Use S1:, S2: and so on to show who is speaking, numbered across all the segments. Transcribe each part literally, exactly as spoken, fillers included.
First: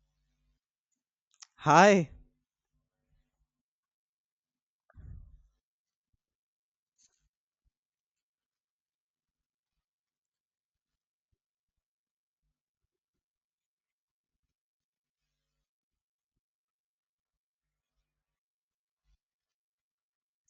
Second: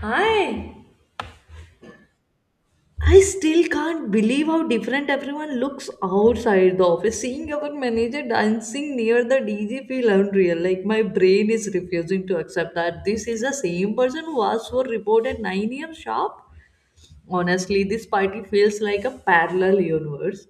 S1: Hi.
S2: Hi,
S1: I still can't believe how different everyone looks outside the office. Seeing our manager dancing near the D J feel unreal. Like my brain is refusing to accept that this is the same person who asked for report at nine a m sharp. Honestly, this party feels like a parallel universe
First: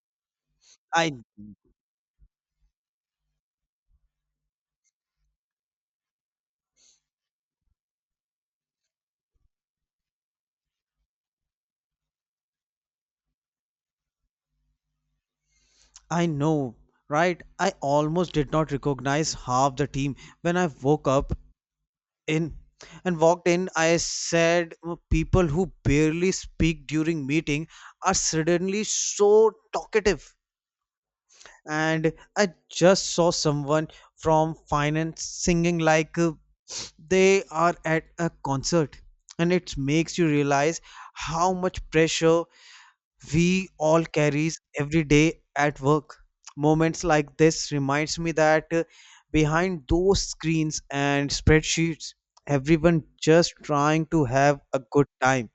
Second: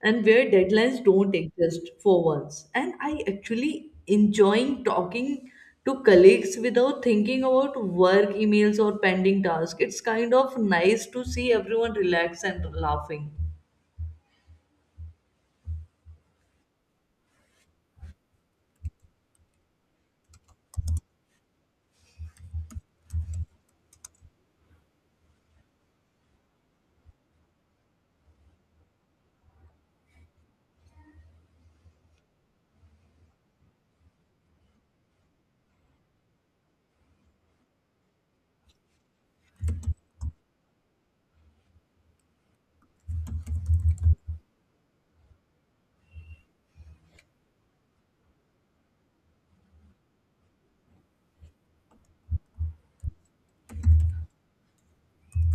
S1: and where deadlines
S2: I
S1: don't exist for once. And I actually enjoying talking to colleagues without thinking about work emails or pending tasks. It's kind of nice to see everyone relax and laughing.
S2: I know, right? I almost did not recognize half the team when I woke up in and walked in. I said, "Oh, people who barely speak during meeting are suddenly so talkative. And I just saw someone from finance singing like uh, they are at a concert, and it makes you realize how much pressure we all carries every day at work moments like this reminds me that uh, behind those screens and spreadsheets everyone just trying to have a good time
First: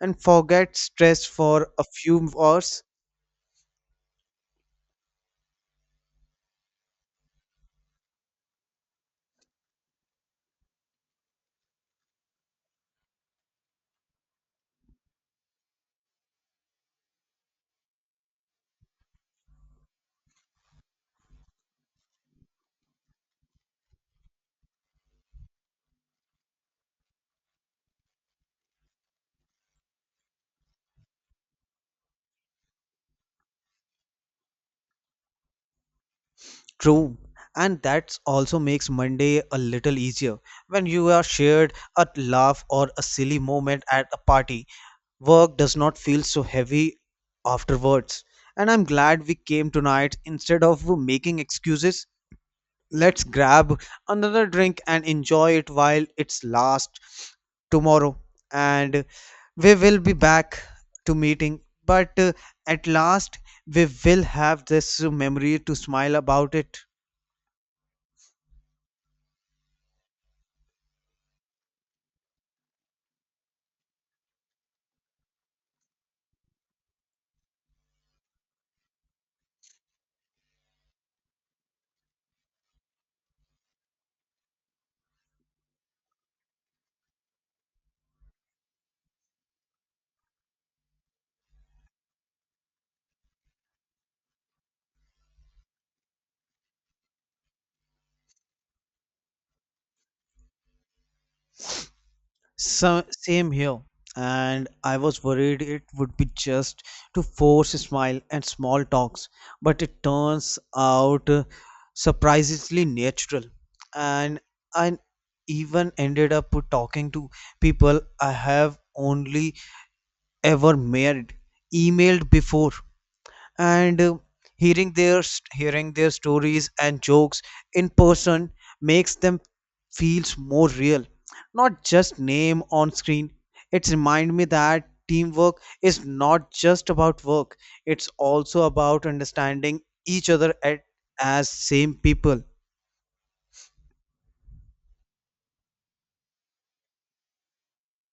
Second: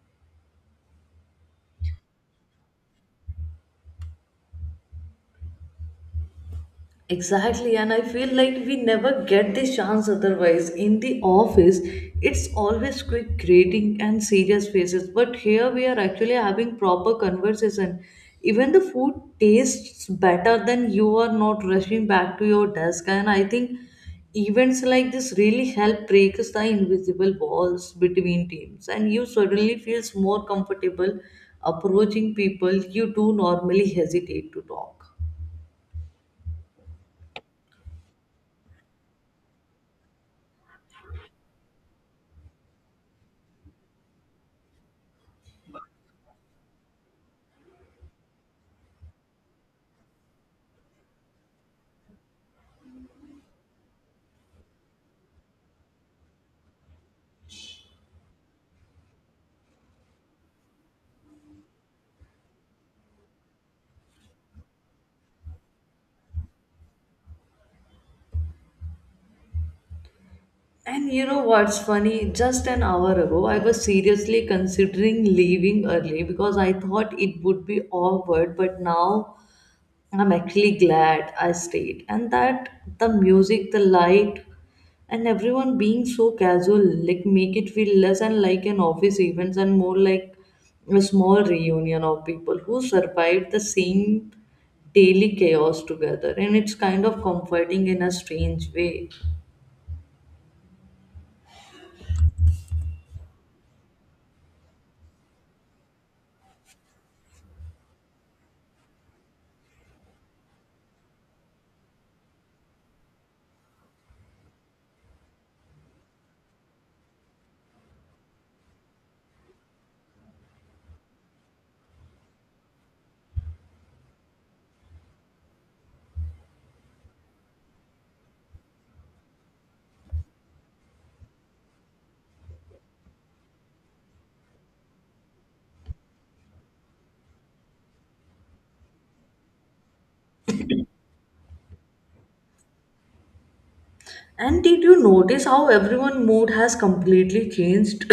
S2: and forget stress for a few hours
S1: Exactly, and I feel like we never get this chance otherwise. In the office, it's always quick grading and serious faces, but here we are actually having proper conversation. Even the food tastes better than you are not rushing back to your desk, and I think events like this really help break the invisible walls between teams, and you suddenly feels more comfortable approaching people you do normally hesitate to talk.
S2: true and that also makes monday a little easier when you are shared a laugh or a silly moment at a party. Work does not feel so heavy afterwards. And I'm glad we came tonight. Instead of making excuses, let's grab another drink and enjoy it while it's last tomorrow. And we will be back to meeting. But uh, at last, we will have this memory to smile about it.
S1: And you know what's funny? Just an hour ago, I was seriously considering leaving early because I thought it would be awkward, but now I'm actually glad I stayed. And that the music, the light, and everyone being so casual, like make it feel less and like an office event and more like a small reunion of people who survived the same daily chaos together. And it's kind of comforting in a strange way.
S2: So, same here. And I was worried it would be just to force a smile and small talks, but it turns out uh, surprisingly natural. And I even ended up talking to people I have only ever met, emailed before and uh, hearing their st- hearing their stories and jokes in person makes them feels more real, not just name on screen. It reminds me that teamwork is not just about work, it's also about understanding each other at, as same people.
S1: And did you notice how everyone mood has completely changed?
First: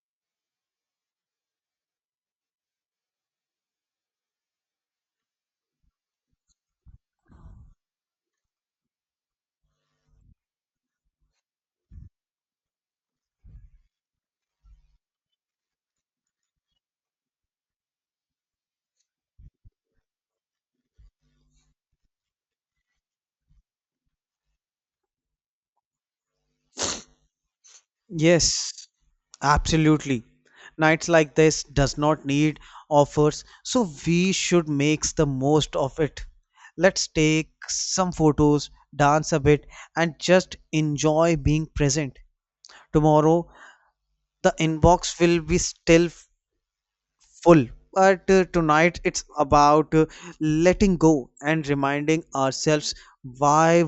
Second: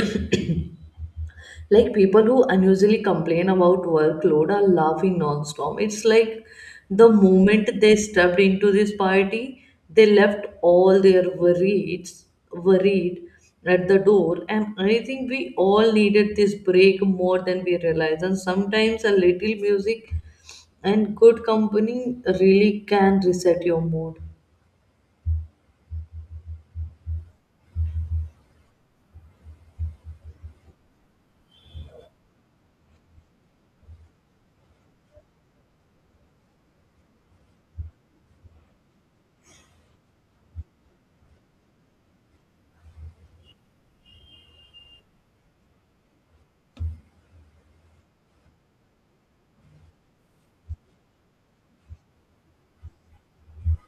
S1: Like people who unusually complain about workload are laughing non-stop. It's like the moment they stepped into this party, they left all their worries worried at the door. And I think we all needed this break more than we realize. And sometimes a little music and good company really can reset your mood.
S2: Yes, absolutely. Nights like this does not need offers, so we should make the most of it. Let's take some photos, dance a bit, and just enjoy being present. Tomorrow, the inbox will be still full, but uh, tonight it's about uh, letting go and reminding ourselves why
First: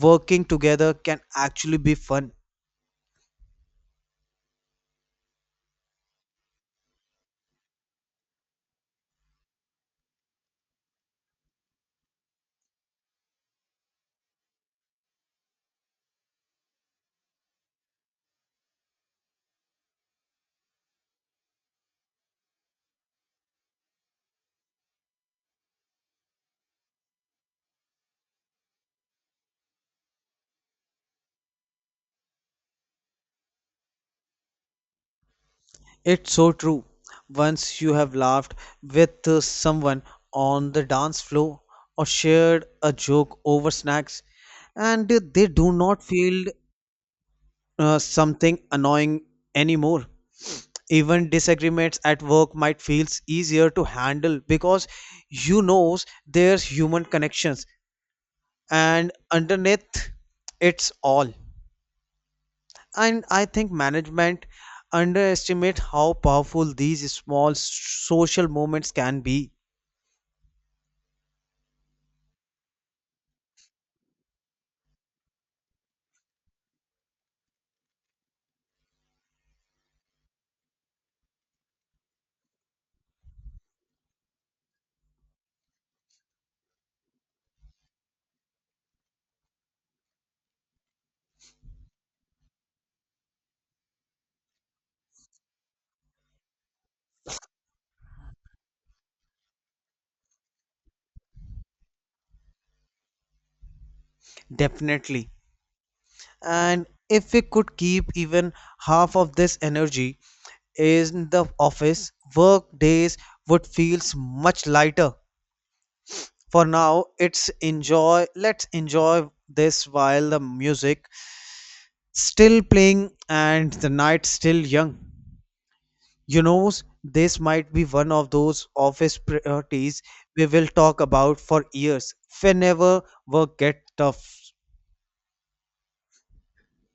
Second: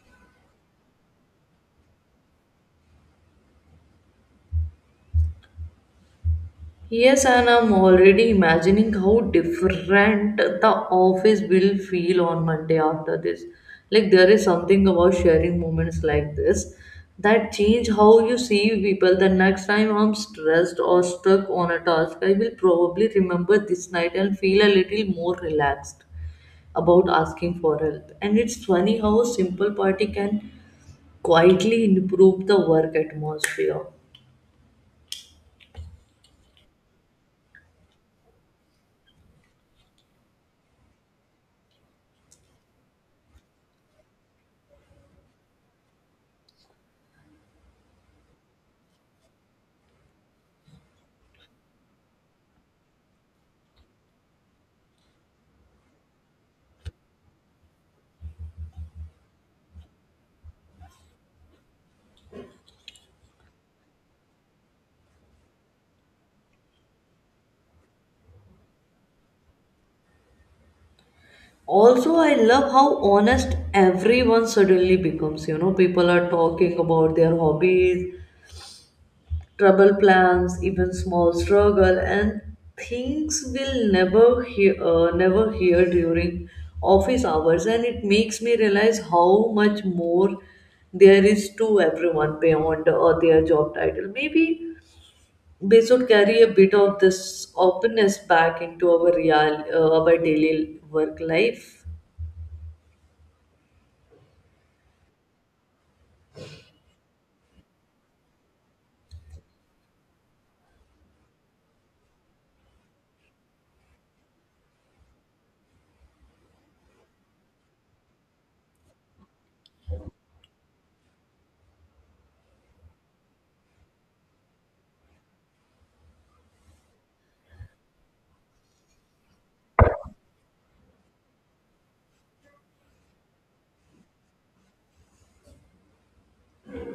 S2: working together can actually be fun.
S1: Yes, and I'm already imagining how different the office will feel on Monday after this. Like, there is something about sharing moments like this that change how you see people. The next time I'm stressed or stuck on a task, I will probably remember this night and feel a little more relaxed about asking for help. And it's funny how a simple party can quietly improve the work atmosphere.
S2: It's so true. Once you have laughed with uh, someone on the dance floor or shared a joke over snacks, and uh, they do not feel uh, something annoying anymore. Even disagreements at work might feel easier to handle because you knows there's human connections and underneath it's all. And I think management underestimate how powerful these small social movements can be,
S1: Also, I love how honest everyone suddenly becomes, you know, people are talking about their hobbies, trouble plans, even small struggle, and things we'll never hear uh, never hear during office hours. And it makes me realize how much more there is to everyone beyond uh, their job title. Maybe we should carry a bit of this openness back into our real uh, our daily work life.
S2: definitely. And if we could keep even half of this energy in the office, work days would feel much lighter. For now, it's enjoy let's enjoy this while the music still playing and the night still young. You know, this might be one of those office priorities we will talk about for years whenever work gets tough.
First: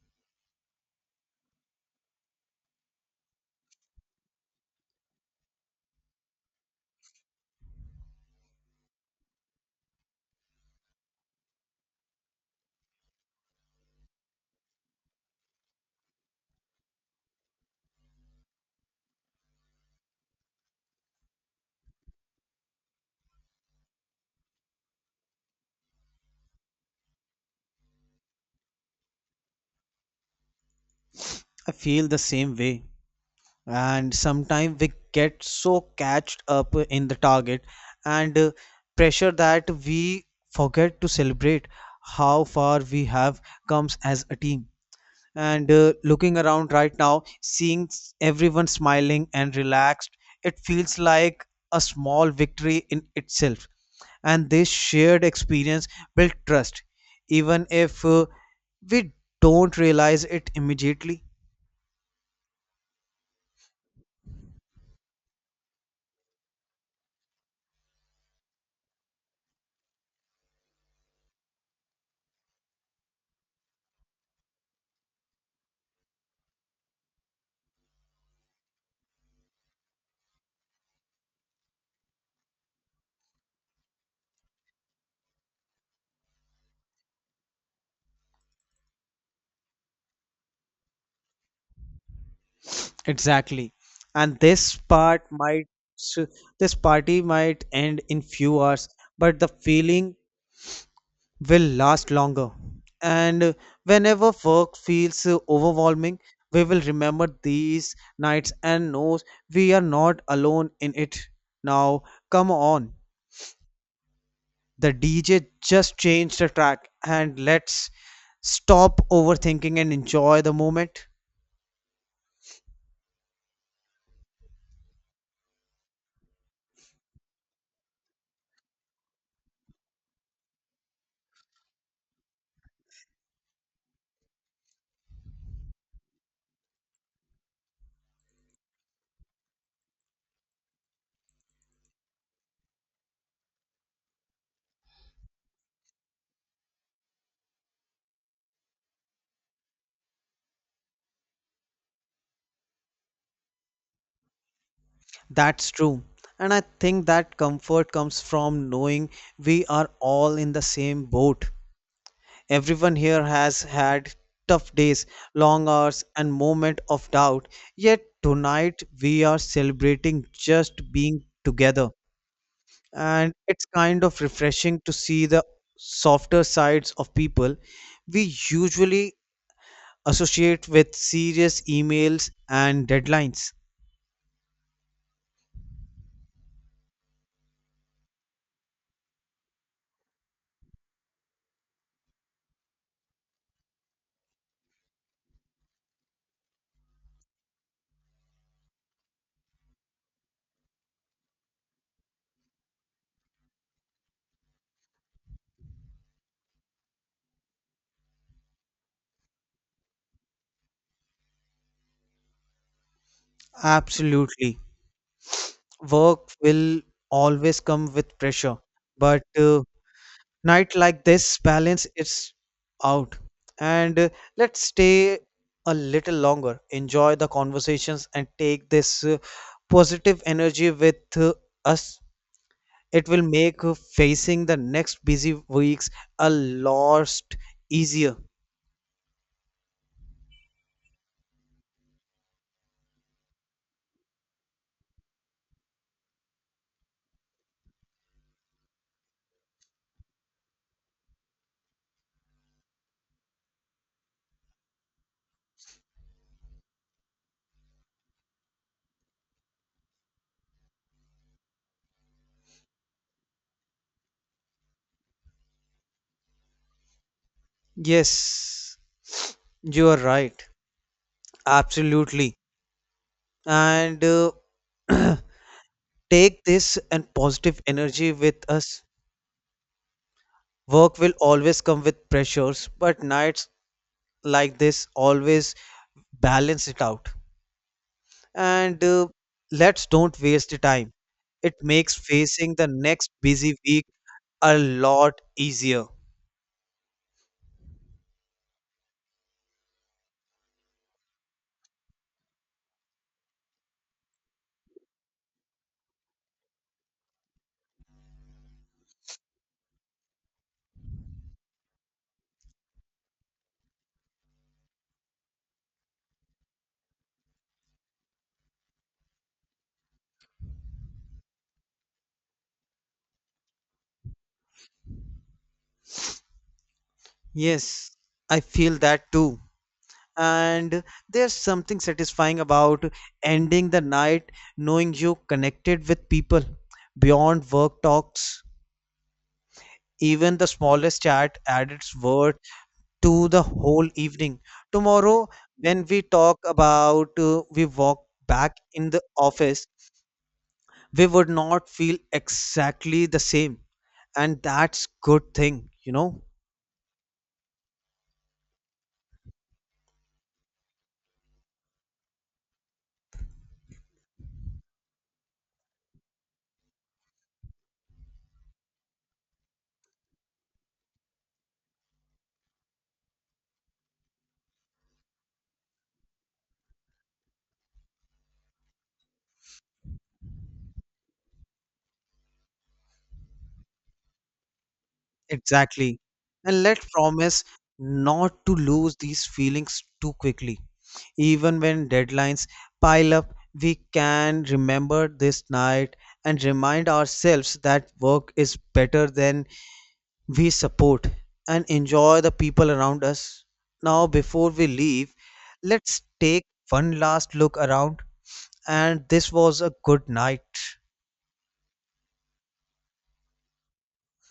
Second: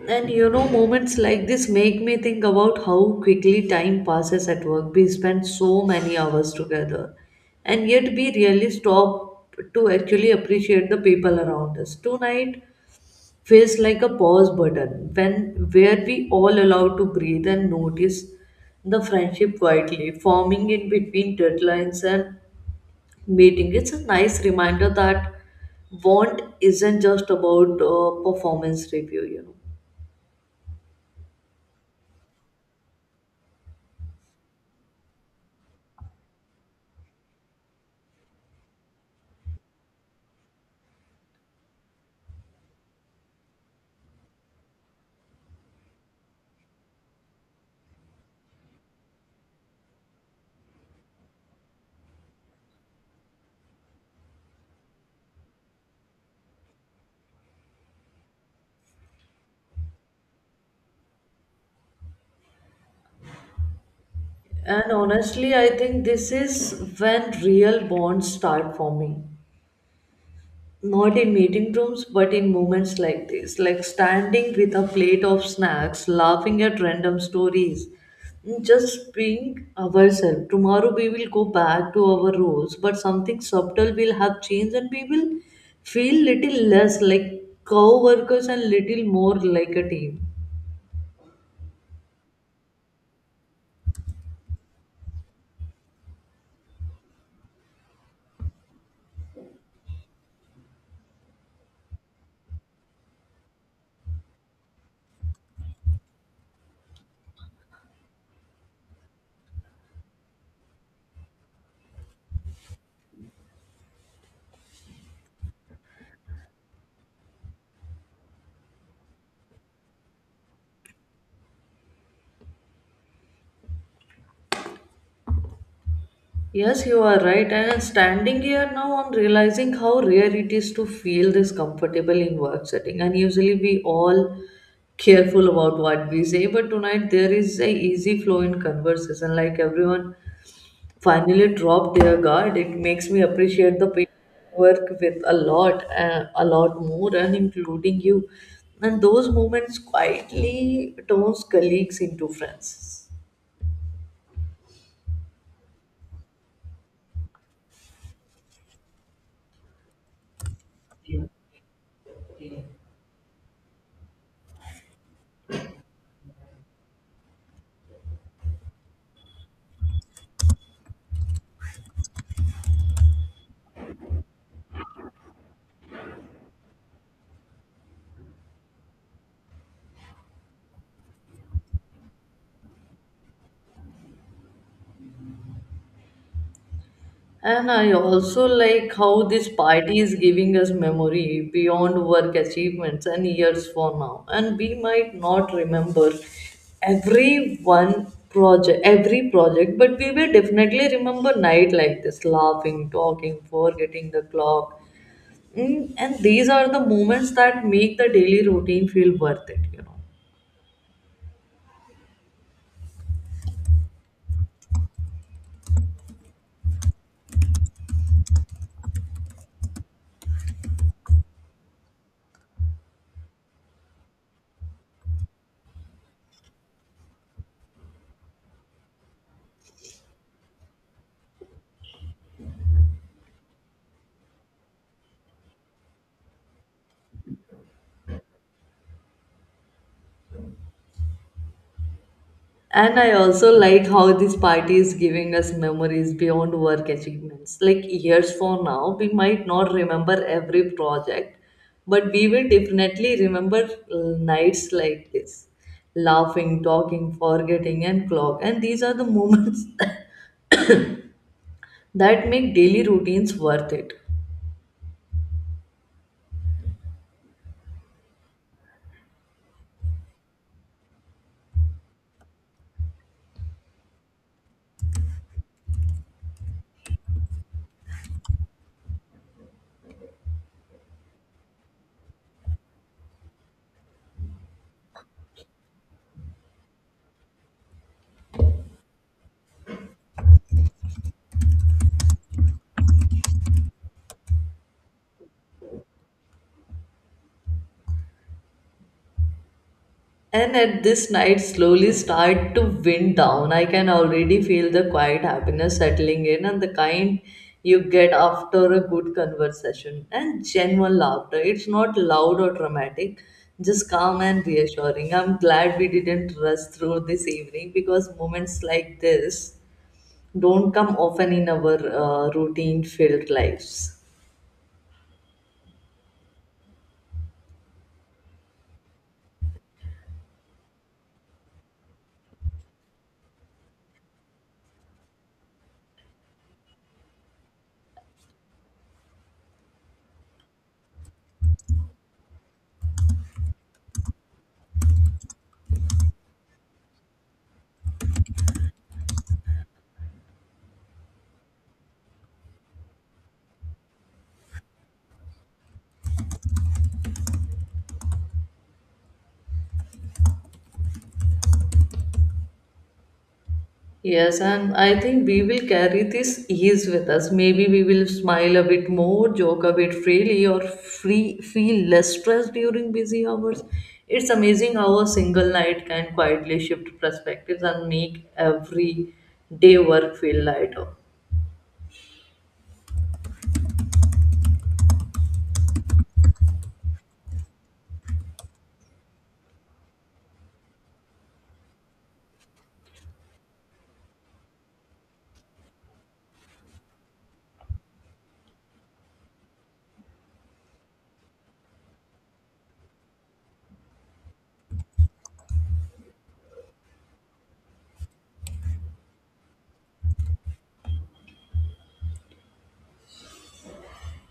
S1: And you know, moments like this make me think about how quickly time passes at work. We spend so many hours together, and yet we really stop to actually appreciate the people around us. Tonight feels like a pause button when where we all allowed to breathe and notice the friendship quietly forming in between deadlines and meeting. It's a nice reminder that want isn't just about uh, performance review, you know.
S2: I feel the same way. And sometimes we get so catched up in the target and uh, pressure that we forget to celebrate how far we have come as a team. and uh, looking around right now seeing s- everyone smiling and relaxed, it feels like a small victory in itself and this shared experience built trust even if uh, we don't realize it immediately.
S1: And honestly, I think this is when real bonds start forming. Not in meeting rooms, but in moments like this, like standing with a plate of snacks, laughing at random stories, just being ourselves. Tomorrow we will go back to our roles, but something subtle will have changed and we will feel little less like co-workers and little more like a team.
S2: Exactly. and this part might s- this party might end in few hours but the feeling will last longer. And whenever work feels uh, overwhelming, we will remember these nights and knows we are not alone in it. Now, come on. The D J just changed the track and let's stop overthinking and enjoy the moment.
S1: Yes, you are right. And standing here now, I'm realizing how rare it is to feel this comfortable in work setting. And usually we all careful about what we say, but tonight there is a easy flow in conversation. Like everyone finally dropped their guard. It makes me appreciate the people I work with a lot, uh, a lot more, and including you. And those moments quietly turns colleagues into friends.
S2: That's true. And I think that comfort comes from knowing we are all in the same boat. Everyone here has had tough days, long hours, and moments of doubt. Yet tonight we are celebrating just being together. And it's kind of refreshing to see the softer sides of people we usually associate with serious emails and deadlines.
S1: And I also like how this party is giving us memory beyond work achievements and years for now. And we might not remember every one project, every project, but we will definitely remember night like this, laughing, talking, forgetting the clock. Mm, and these are the moments that make the daily routine feel worth it, you know.
S2: Absolutely. Work will always come with pressure, but uh, night like this balance it's out and uh, let's stay a little longer, enjoy the conversations and take this uh, positive energy with uh, us. It will make uh, facing the next busy weeks a lot easier.
S1: And I also like how this party is giving us memories beyond work achievements. Like years from now, we might not remember every project, but we will definitely remember uh, nights like this laughing, talking, forgetting, and clock. And these are the moments that make daily routines worth it.
S2: Yes, you are right, absolutely. And uh, take this and positive energy with us. Work will always come with pressures but nights like this always balance it out and uh, let's don't waste the time. It makes facing the next busy week a lot easier.
S1: And at this night slowly start to wind down. I can already feel the quiet happiness settling in and the kind you get after a good conversation and genuine laughter. It's not loud or dramatic, just calm and reassuring. I'm glad we didn't rush through this evening because moments like this don't come often in our uh, routine filled lives.
S2: Yes, I feel that too. And there's something satisfying about ending the night knowing you connected with people beyond work talks. Even the smallest chat added its worth to the whole evening. Tomorrow, when we talk about uh, we walk back in the office, we would not feel exactly the same. And that's good thing, you know?
S1: Yes, and I think we will carry this ease with us. Maybe we will smile a bit more, joke a bit freely, or free feel less stressed during busy hours. It's amazing how a single night can quietly shift perspectives and make every day work feel lighter.
S2: Exactly. And let's promise not to lose these feelings too quickly. Even when deadlines pile up, we can remember this night and remind ourselves that work is better than we support and enjoy the people around us. Now, before we leave, let's take one last look around. And this was a good night.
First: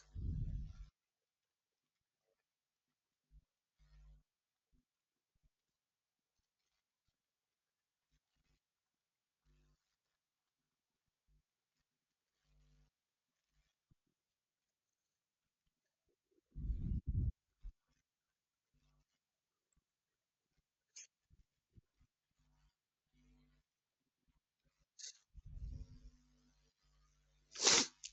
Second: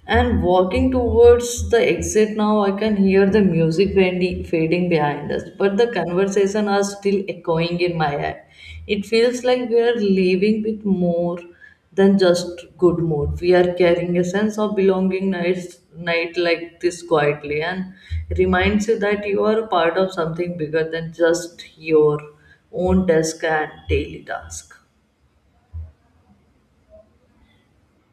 S1: And walking towards the exit now, I can hear the music fading, fading behind us, but the conversation are still echoing in my head. It feels like we are leaving with more than just good mood. We are carrying a sense of belonging night, night like this quietly and reminds you that you are a part of something bigger than just your own desk and daily task.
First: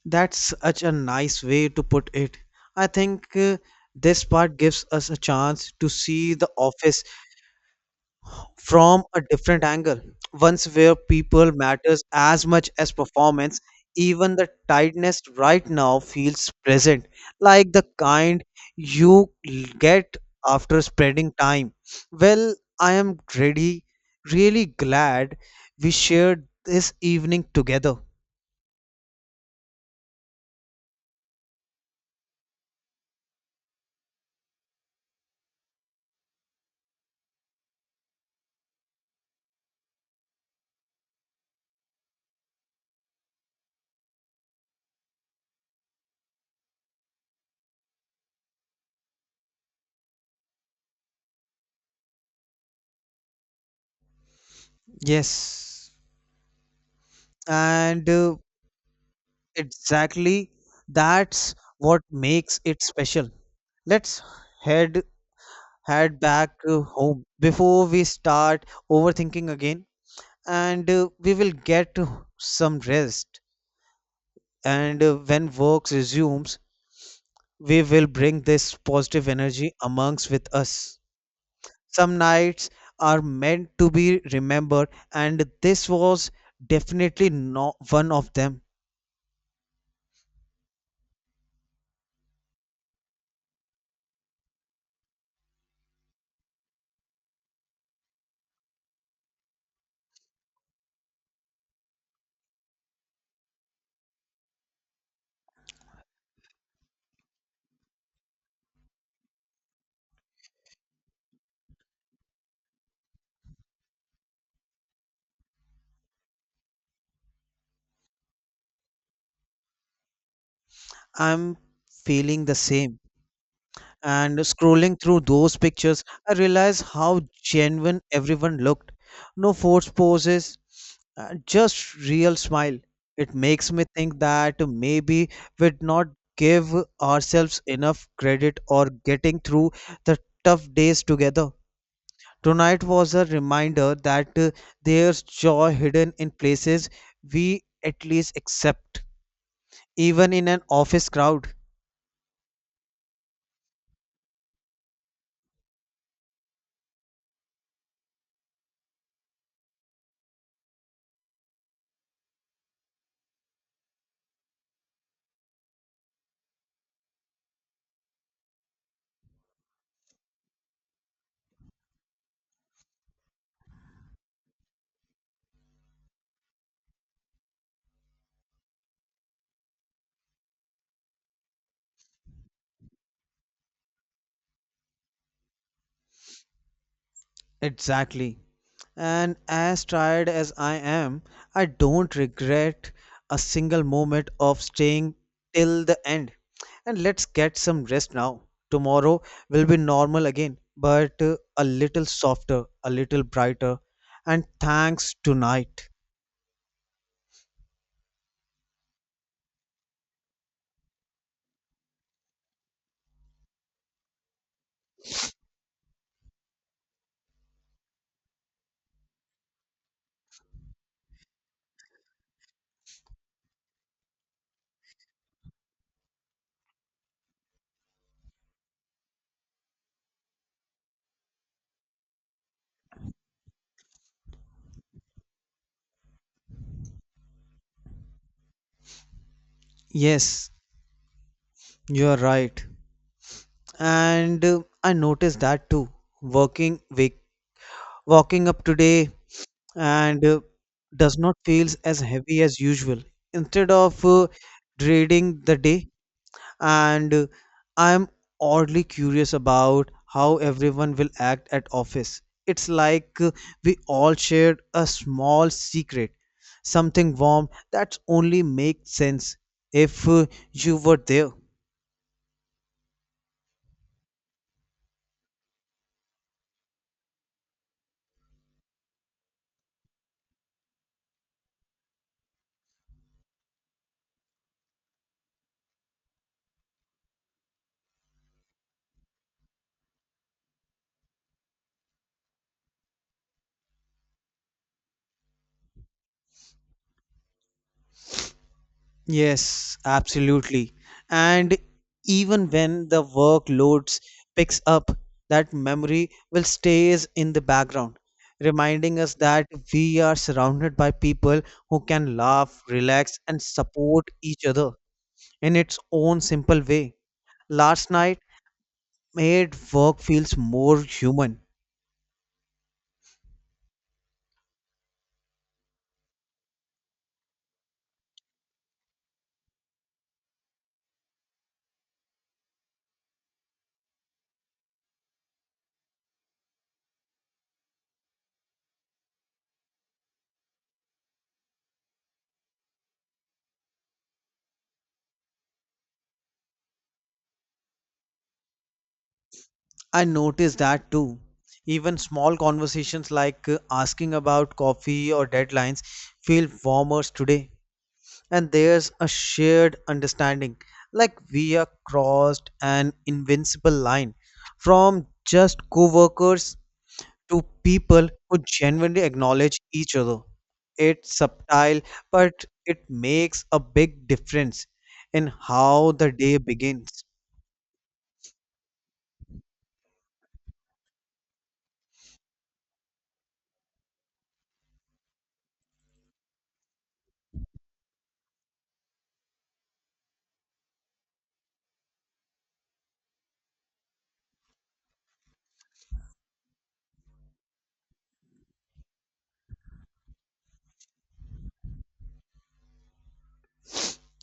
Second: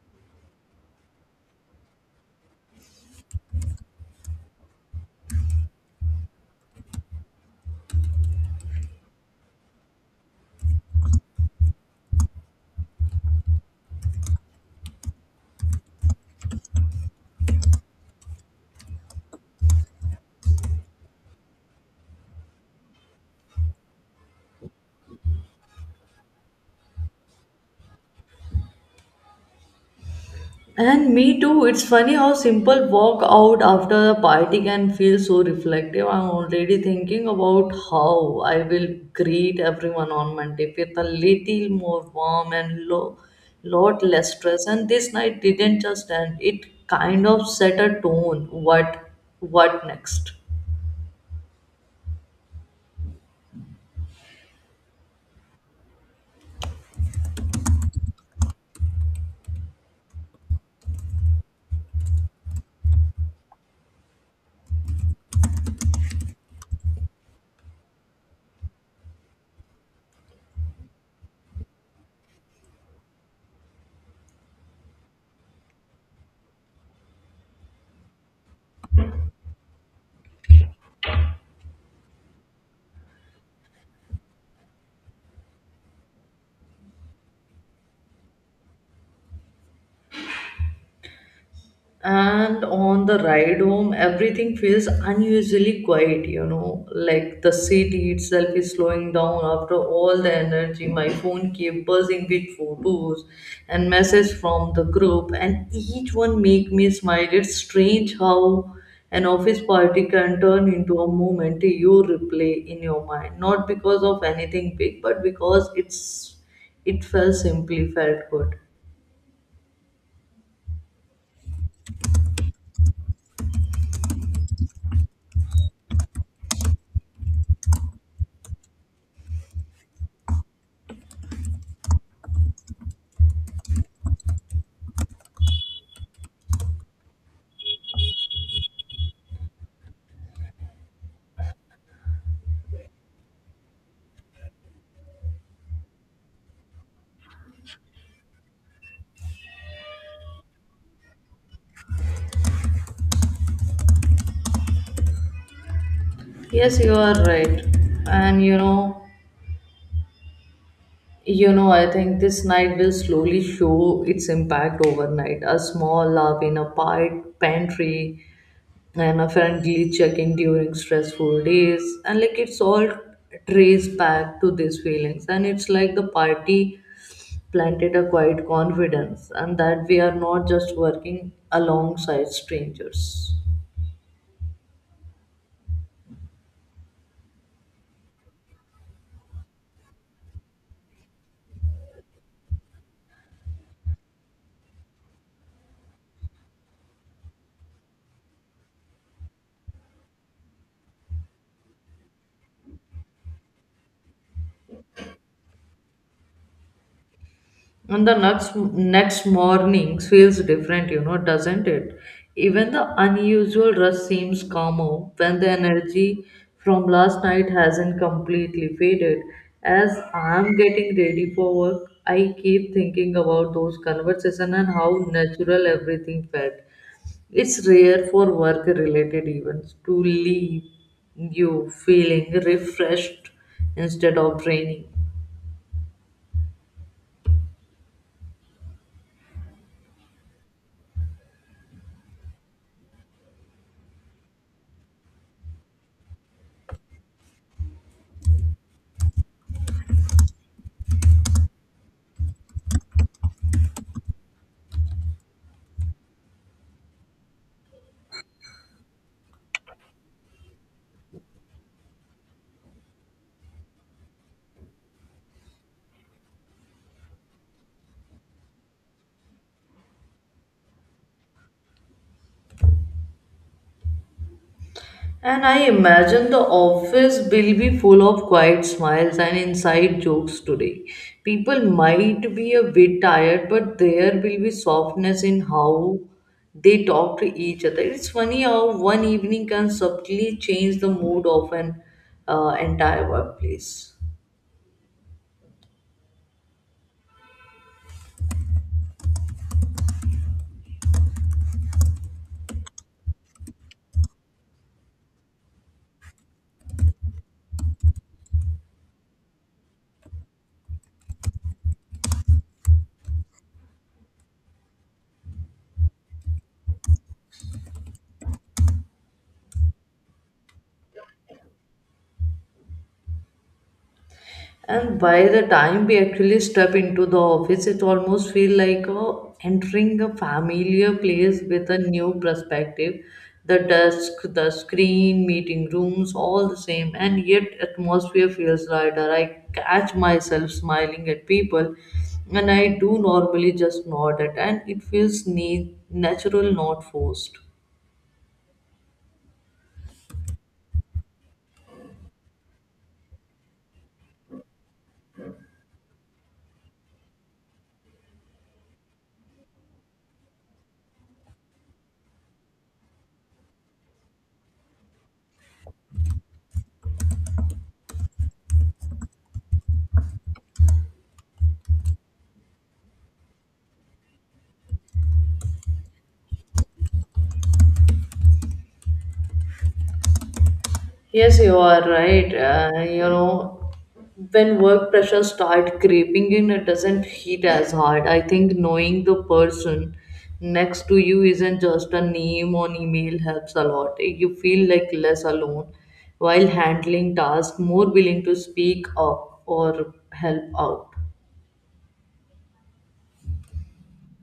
S2: That's such a nice way to put it. I think uh, this part gives us a chance to see the office from a different angle, once where people matters as much as performance. Even the tiredness right now feels present, like the kind you get after spreading time well. I am ready, really glad we shared this evening together.
S1: And me too. It's funny how simple walk out after a party can feel so reflective. I'm already thinking about how I will greet everyone on Monday with a little more warm and lo- lot less stress. And this night didn't just end; it kind of set a tone. What, what next?
S2: Yes and uh, exactly, that's what makes it special. Let's head head back uh, home before we start overthinking again, and uh, we will get some rest, and uh, when work resumes we will bring this positive energy amongst with us. Some nights are meant to be remembered and this was definitely not one of them.
S1: And on the ride home, everything feels unusually quiet, you know, like the city itself is slowing down after all the energy. My phone kept buzzing with photos and messages from the group, and each one make me smile. It's strange how an office party can turn into a moment you replay in your mind, not because of anything big, but because it's it felt simply felt good.
S2: I'm feeling the same. And scrolling through those pictures, I realized how genuine everyone looked. No forced poses, uh, just real smile. It makes me think that maybe we'd not give ourselves enough credit or getting through the tough days together. Tonight was a reminder that uh, there's joy hidden in places we at least accept, even in an office crowd.
S1: Yes, you are right. And you know, You know, I think this night will slowly show its impact overnight. A small laugh in a part pantry and a friendly check-in during stressful days. And like it's all traced back to these feelings. And it's like the party planted a quiet confidence and that we are not just working alongside strangers.
S2: Exactly. And as tired as I am, I don't regret a single moment of staying till the end. And let's get some rest now. Tomorrow will be normal again, but uh, a little softer, a little brighter. And thanks tonight.
S1: And the next next morning feels different, you know, doesn't it? Even the unusual rush seems calmer when the energy from last night hasn't completely faded. As I'm getting ready for work, I keep thinking about those conversations and how natural everything felt. It's rare for work-related events to leave you feeling refreshed instead of draining.
S2: Yes, you are right. And uh, I noticed that too. Working wake, walking up today and uh, does not feels as heavy as usual. Instead of uh, dreading the day, and uh, I'm oddly curious about how everyone will act at office. It's like uh, we all shared a small secret, something warm that only makes sense if uh, you were there.
S1: And I imagine the office will be full of quiet smiles and inside jokes today. People might be a bit tired, but there will be softness in how they talk to each other. It's funny how one evening can subtly change the mood of an uh, entire workplace.
S2: Yes, absolutely. And even when the workloads picks up, that memory will stays in the background, reminding us that we are surrounded by people who can laugh, relax, and support each other in its own simple way. Last night made work feels more human.
S1: And by the time we actually step into the office, it almost feels like oh, entering a familiar place with a new perspective. The desk, the screen, meeting rooms, all the same, and yet atmosphere feels lighter. I catch myself smiling at people, and I do normally just nod at, and it feels ne- natural, not forced.
S2: I noticed that too. Even small conversations like uh, asking about coffee or deadlines feel warmer today, and there's a shared understanding like we are crossed an invincible line from just co-workers to people who genuinely acknowledge each other. It's subtle but it makes a big difference in how the day begins.
S1: Yes, you are right. Uh, you know, when work pressure start creeping in, it doesn't hit as hard. I think knowing the person next to you isn't just a name on email helps a lot. You feel like less alone while handling tasks, more willing to speak up or help out.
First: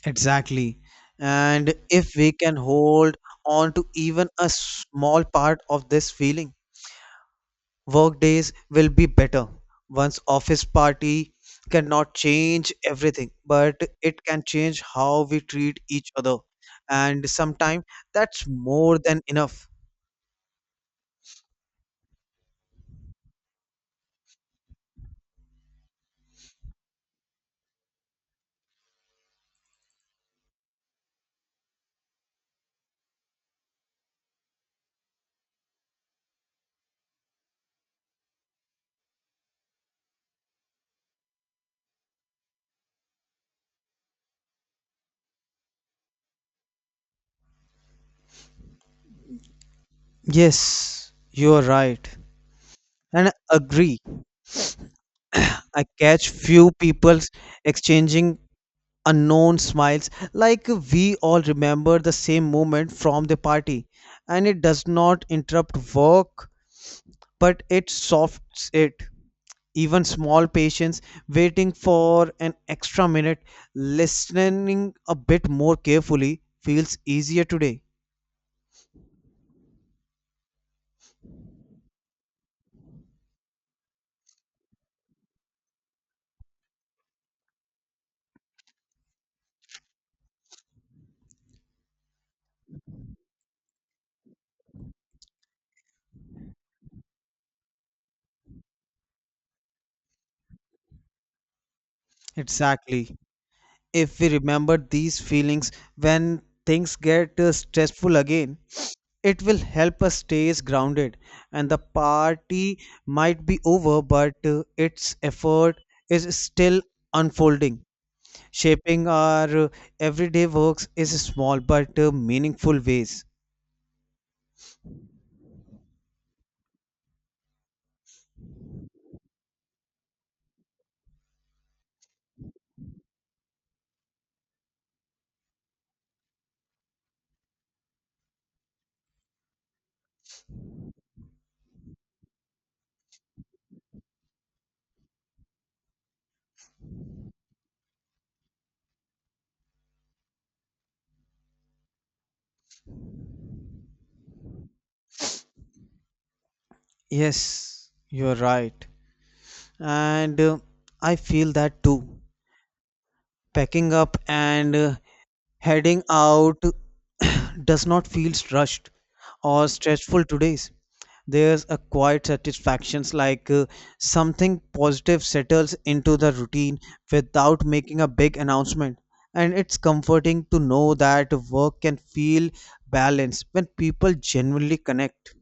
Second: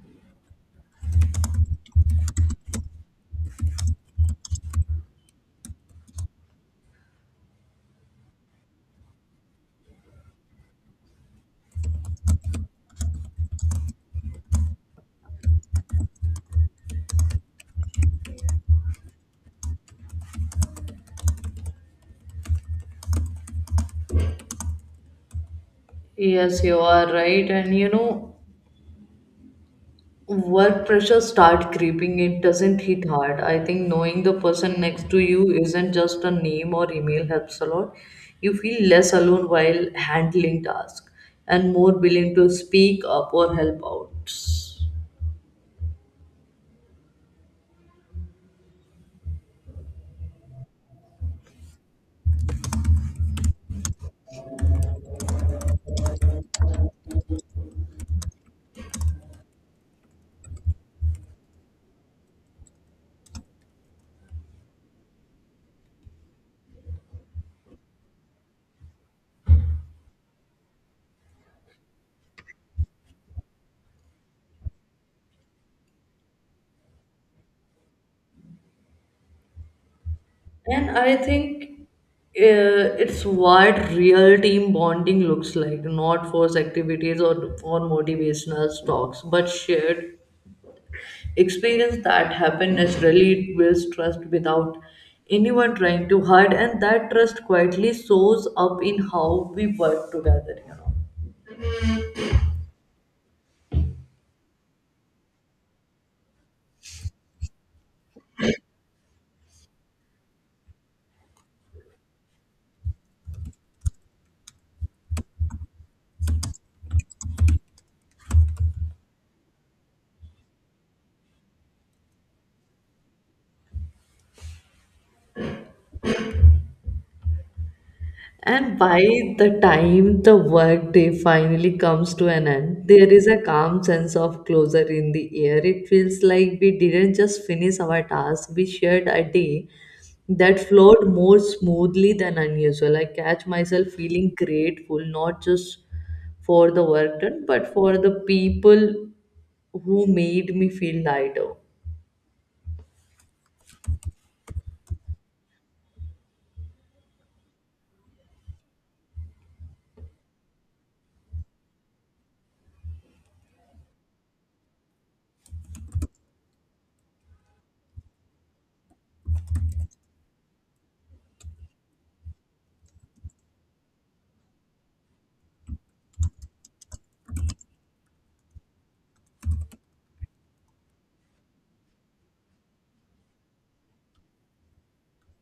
S2: Exactly. And if we can hold on to even a small part of this feeling, work days will be better. One's office party cannot change everything, but it can change how we treat each other. And sometimes that's more than enough.
S1: Yes, you are right. And you know, work pressure start creeping. It doesn't hit hard. I think knowing the person next to you isn't just a name or email helps a lot. You feel less alone while handling tasks and more willing to speak up or help out.
S2: Yes, you're right. And I agree. I catch few people exchanging unknown smiles like we all remember the same moment from the party, and it does not interrupt work but it softs it. Even small patients waiting for an extra minute, listening a bit more carefully feels easier today.
S1: And I think uh, it's what real team bonding looks like, not forced activities or or motivational talks, but shared experience that happen naturally. It builds trust without anyone trying too hard, and that trust quietly shows up in how we work together, you know.
S2: Exactly, if we remember these feelings when things get uh, stressful again it will help us stay grounded. And the party might be over but uh, its effort is still unfolding, shaping our uh, everyday works is small but uh, meaningful ways.
S1: And by the time the workday finally comes to an end, there is a calm sense of closure in the air. It feels like we didn't just finish our task, we shared a day that flowed more smoothly than unusual. I catch myself feeling grateful not just for the work done, but for the people who made me feel lighter.
S2: Yes, you're right. And uh, I feel that too. Packing up and uh, heading out does not feel rushed or stressful today's. There's a quiet satisfaction like uh, something positive settles into the routine without making a big announcement. And it's comforting to know that work can feel balanced when people genuinely connect.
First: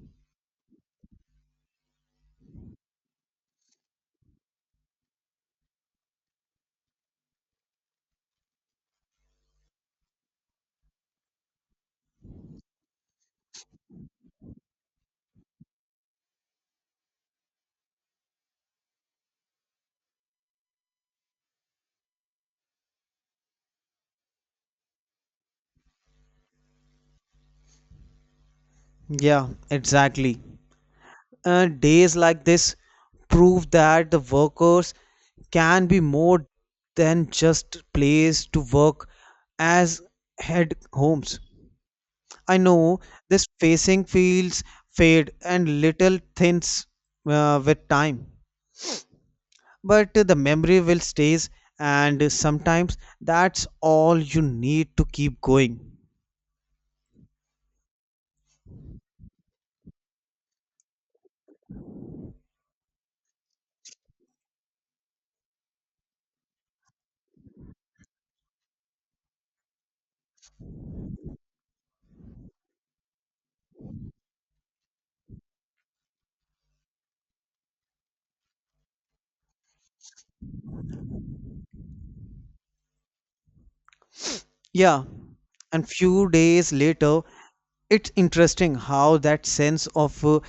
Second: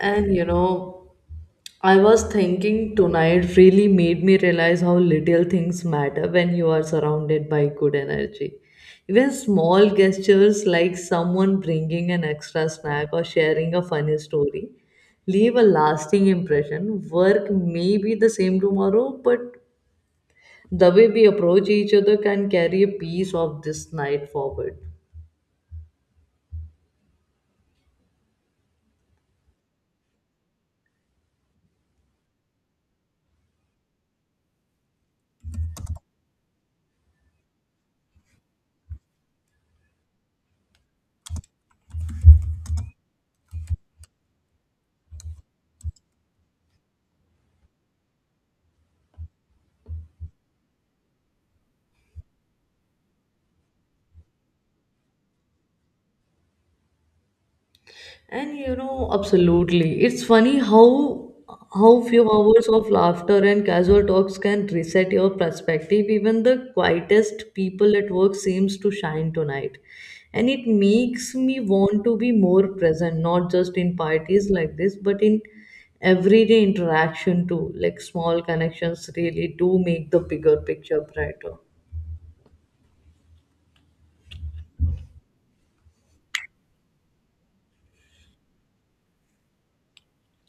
S1: And you know, I was thinking tonight really made me realize how little things matter when you are surrounded by good energy. Even small gestures like someone bringing an extra snack or sharing a funny story leave a lasting impression. Work may be the same tomorrow, but the way we approach each other can carry a piece of this night forward.
S2: Yeah, exactly. Uh, days like this prove that the workers can be more than just place to work as head homes. I know this facing feels fade and little thins uh, with time, but the memory will stays, and sometimes that's all you need to keep going.
S1: And you know, absolutely. It's funny how how few hours of laughter and casual talks can reset your perspective. Even the quietest people at work seems to shine tonight. And it makes me want to be more present, not just in parties like this, but in everyday interaction too. Like small connections really do make the bigger picture brighter.
S2: Yeah, and few days later it's interesting how that sense of uh,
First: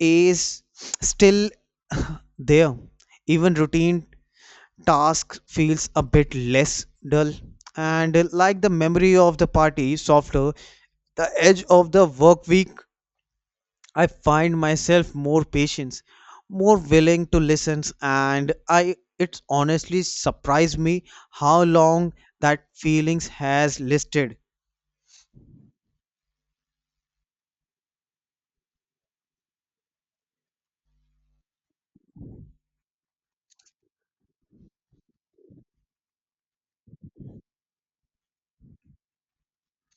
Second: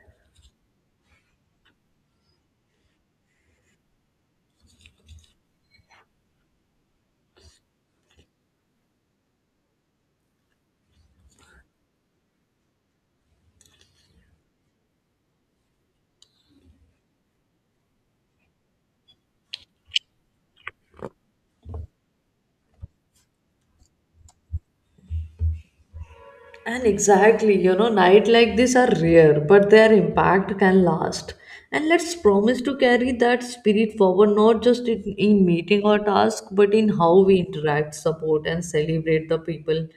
S2: is still there. Even routine task feels a bit less dull and uh, like the memory of the party softer the edge of the work week. I find myself more patient, more willing to listen, and I it's honestly surprised me how long that feelings has listed.
S1: And exactly, you know, night like this are rare, but their impact can last. And let's promise to carry that spirit forward not just in, in meeting or task, but in how we interact, support, and celebrate the people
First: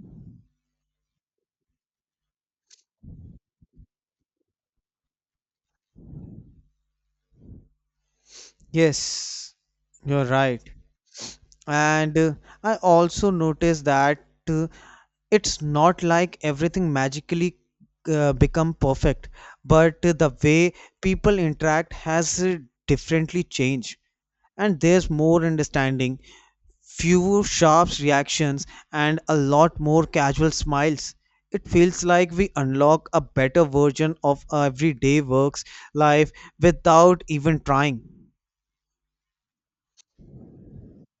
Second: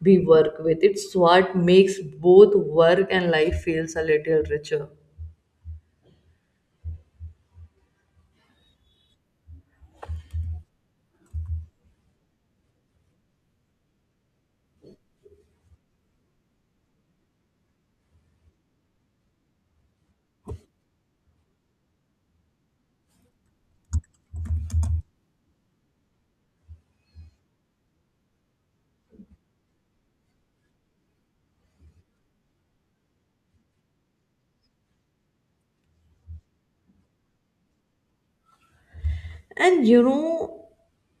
S1: we work with. It's what makes both work and life feels a little richer.
S2: Yes, you're right. And uh, I also noticed that uh, it's not like everything magically uh, become perfect, but uh, the way people interact has uh, differently changed, and there's more understanding, fewer sharp reactions, and a lot more casual smiles. It feels like we unlock a better version of everyday works life without even trying.
S1: And you know,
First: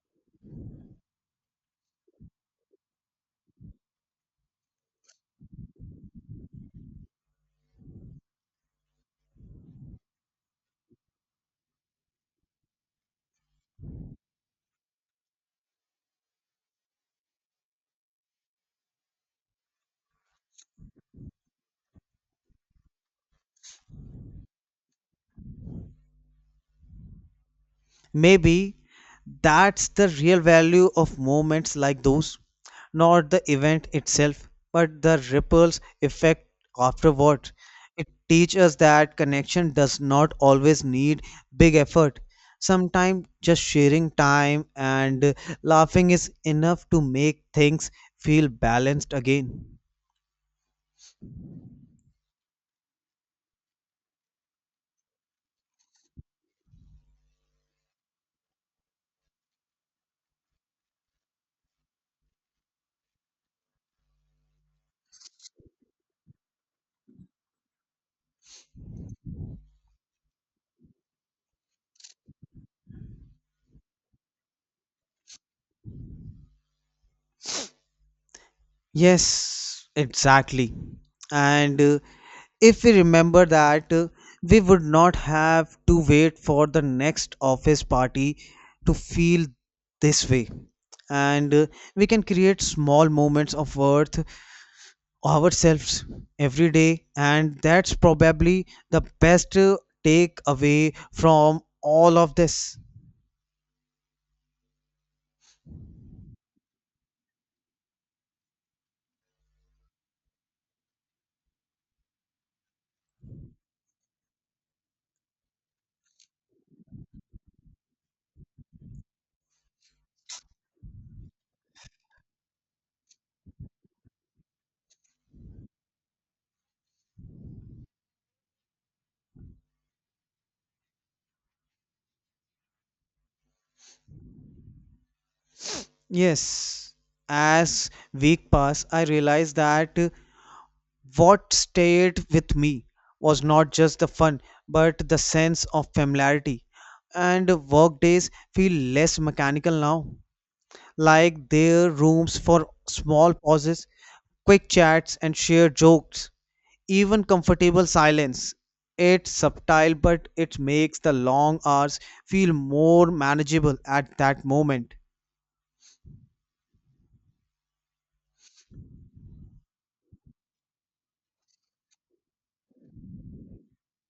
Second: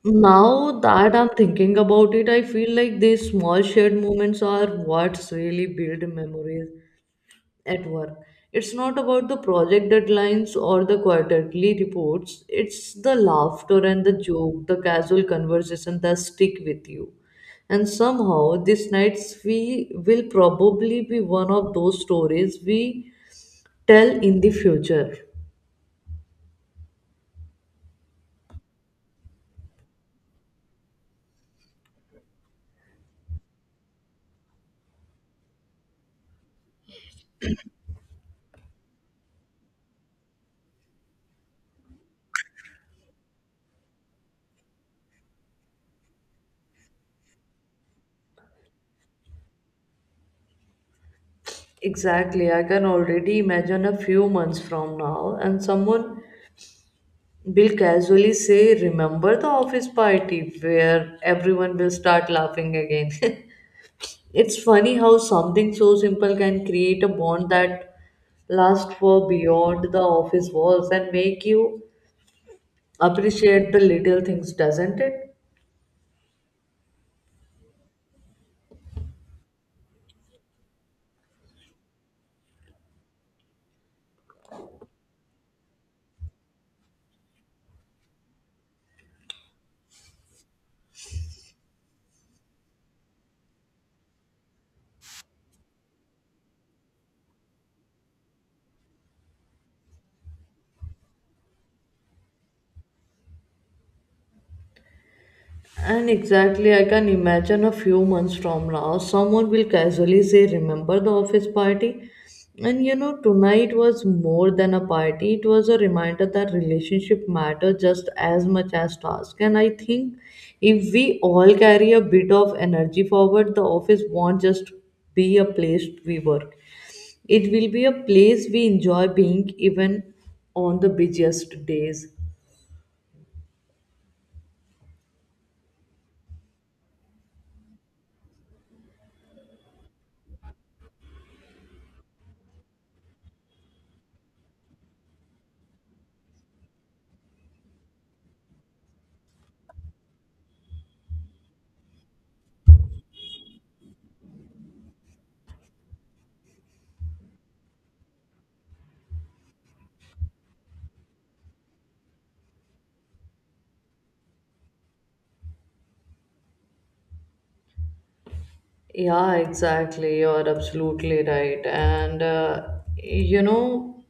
S1: now that I'm thinking about it, I feel like these small shared moments are what's really build memories at work. It's not about the project deadlines or the quarterly reports. It's the laughter and the joke, the casual conversation that stick with you. And somehow, these nights we will probably be one of those stories we tell in the future.
S2: Maybe that's the real value of moments like those, not the event itself, but the ripples effect afterward. It teaches us that connection does not always need big effort. Sometimes just sharing time and uh, laughing is enough to make things feel balanced again.
S1: Exactly, I can already imagine a few months from now, and someone will casually say, "Remember the office party," where everyone will start laughing again. It's funny how something so simple can create a bond that lasts for beyond the office walls and make you appreciate the little things, doesn't it?
S2: Yes, exactly. And uh, if we remember that, uh, we would not have to wait for the next office party to feel this way. And uh, we can create small moments of worth ourselves every day. And that's probably the best uh, take away from all of this.
S1: And exactly, I can imagine a few months from now, someone will casually say, "Remember the office party?" And you know, tonight was more than a party, it was a reminder that relationship matter just as much as task. And I think if we all carry a bit of energy forward, the office won't just be a place we work, it will be a place we enjoy being even on the busiest days.
S2: Yes, as week pass, I realize that uh, what stayed with me was not just the fun, but the sense of familiarity. And workdays feel less mechanical now, like their rooms for small pauses, quick chats, and shared jokes. Even comfortable silence. It's subtle, but it makes the long hours feel more manageable at that moment.
S1: Yeah, exactly. You're absolutely right. And, uh, you know,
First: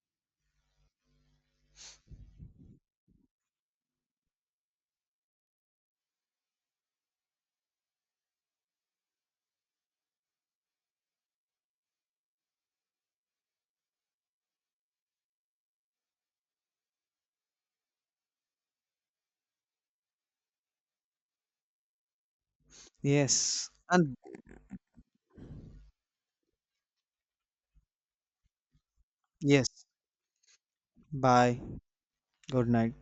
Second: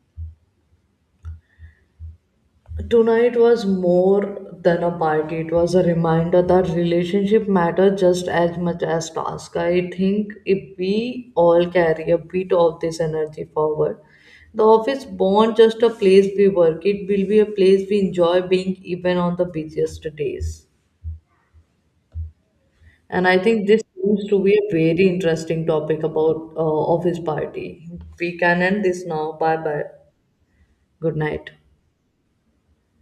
S1: tonight was more than a party. It was a reminder that relationship matter just as much as task. I think if we all carry a bit of this energy forward, the office won't just a place we work. It will be a place we enjoy being even on the busiest days. And I think
S2: Yes.
S1: this
S2: And
S1: seems to be a very interesting topic about uh, office party. We can end this now. Bye
S2: yes.
S1: bye. Good night.
S2: Bye. Good night.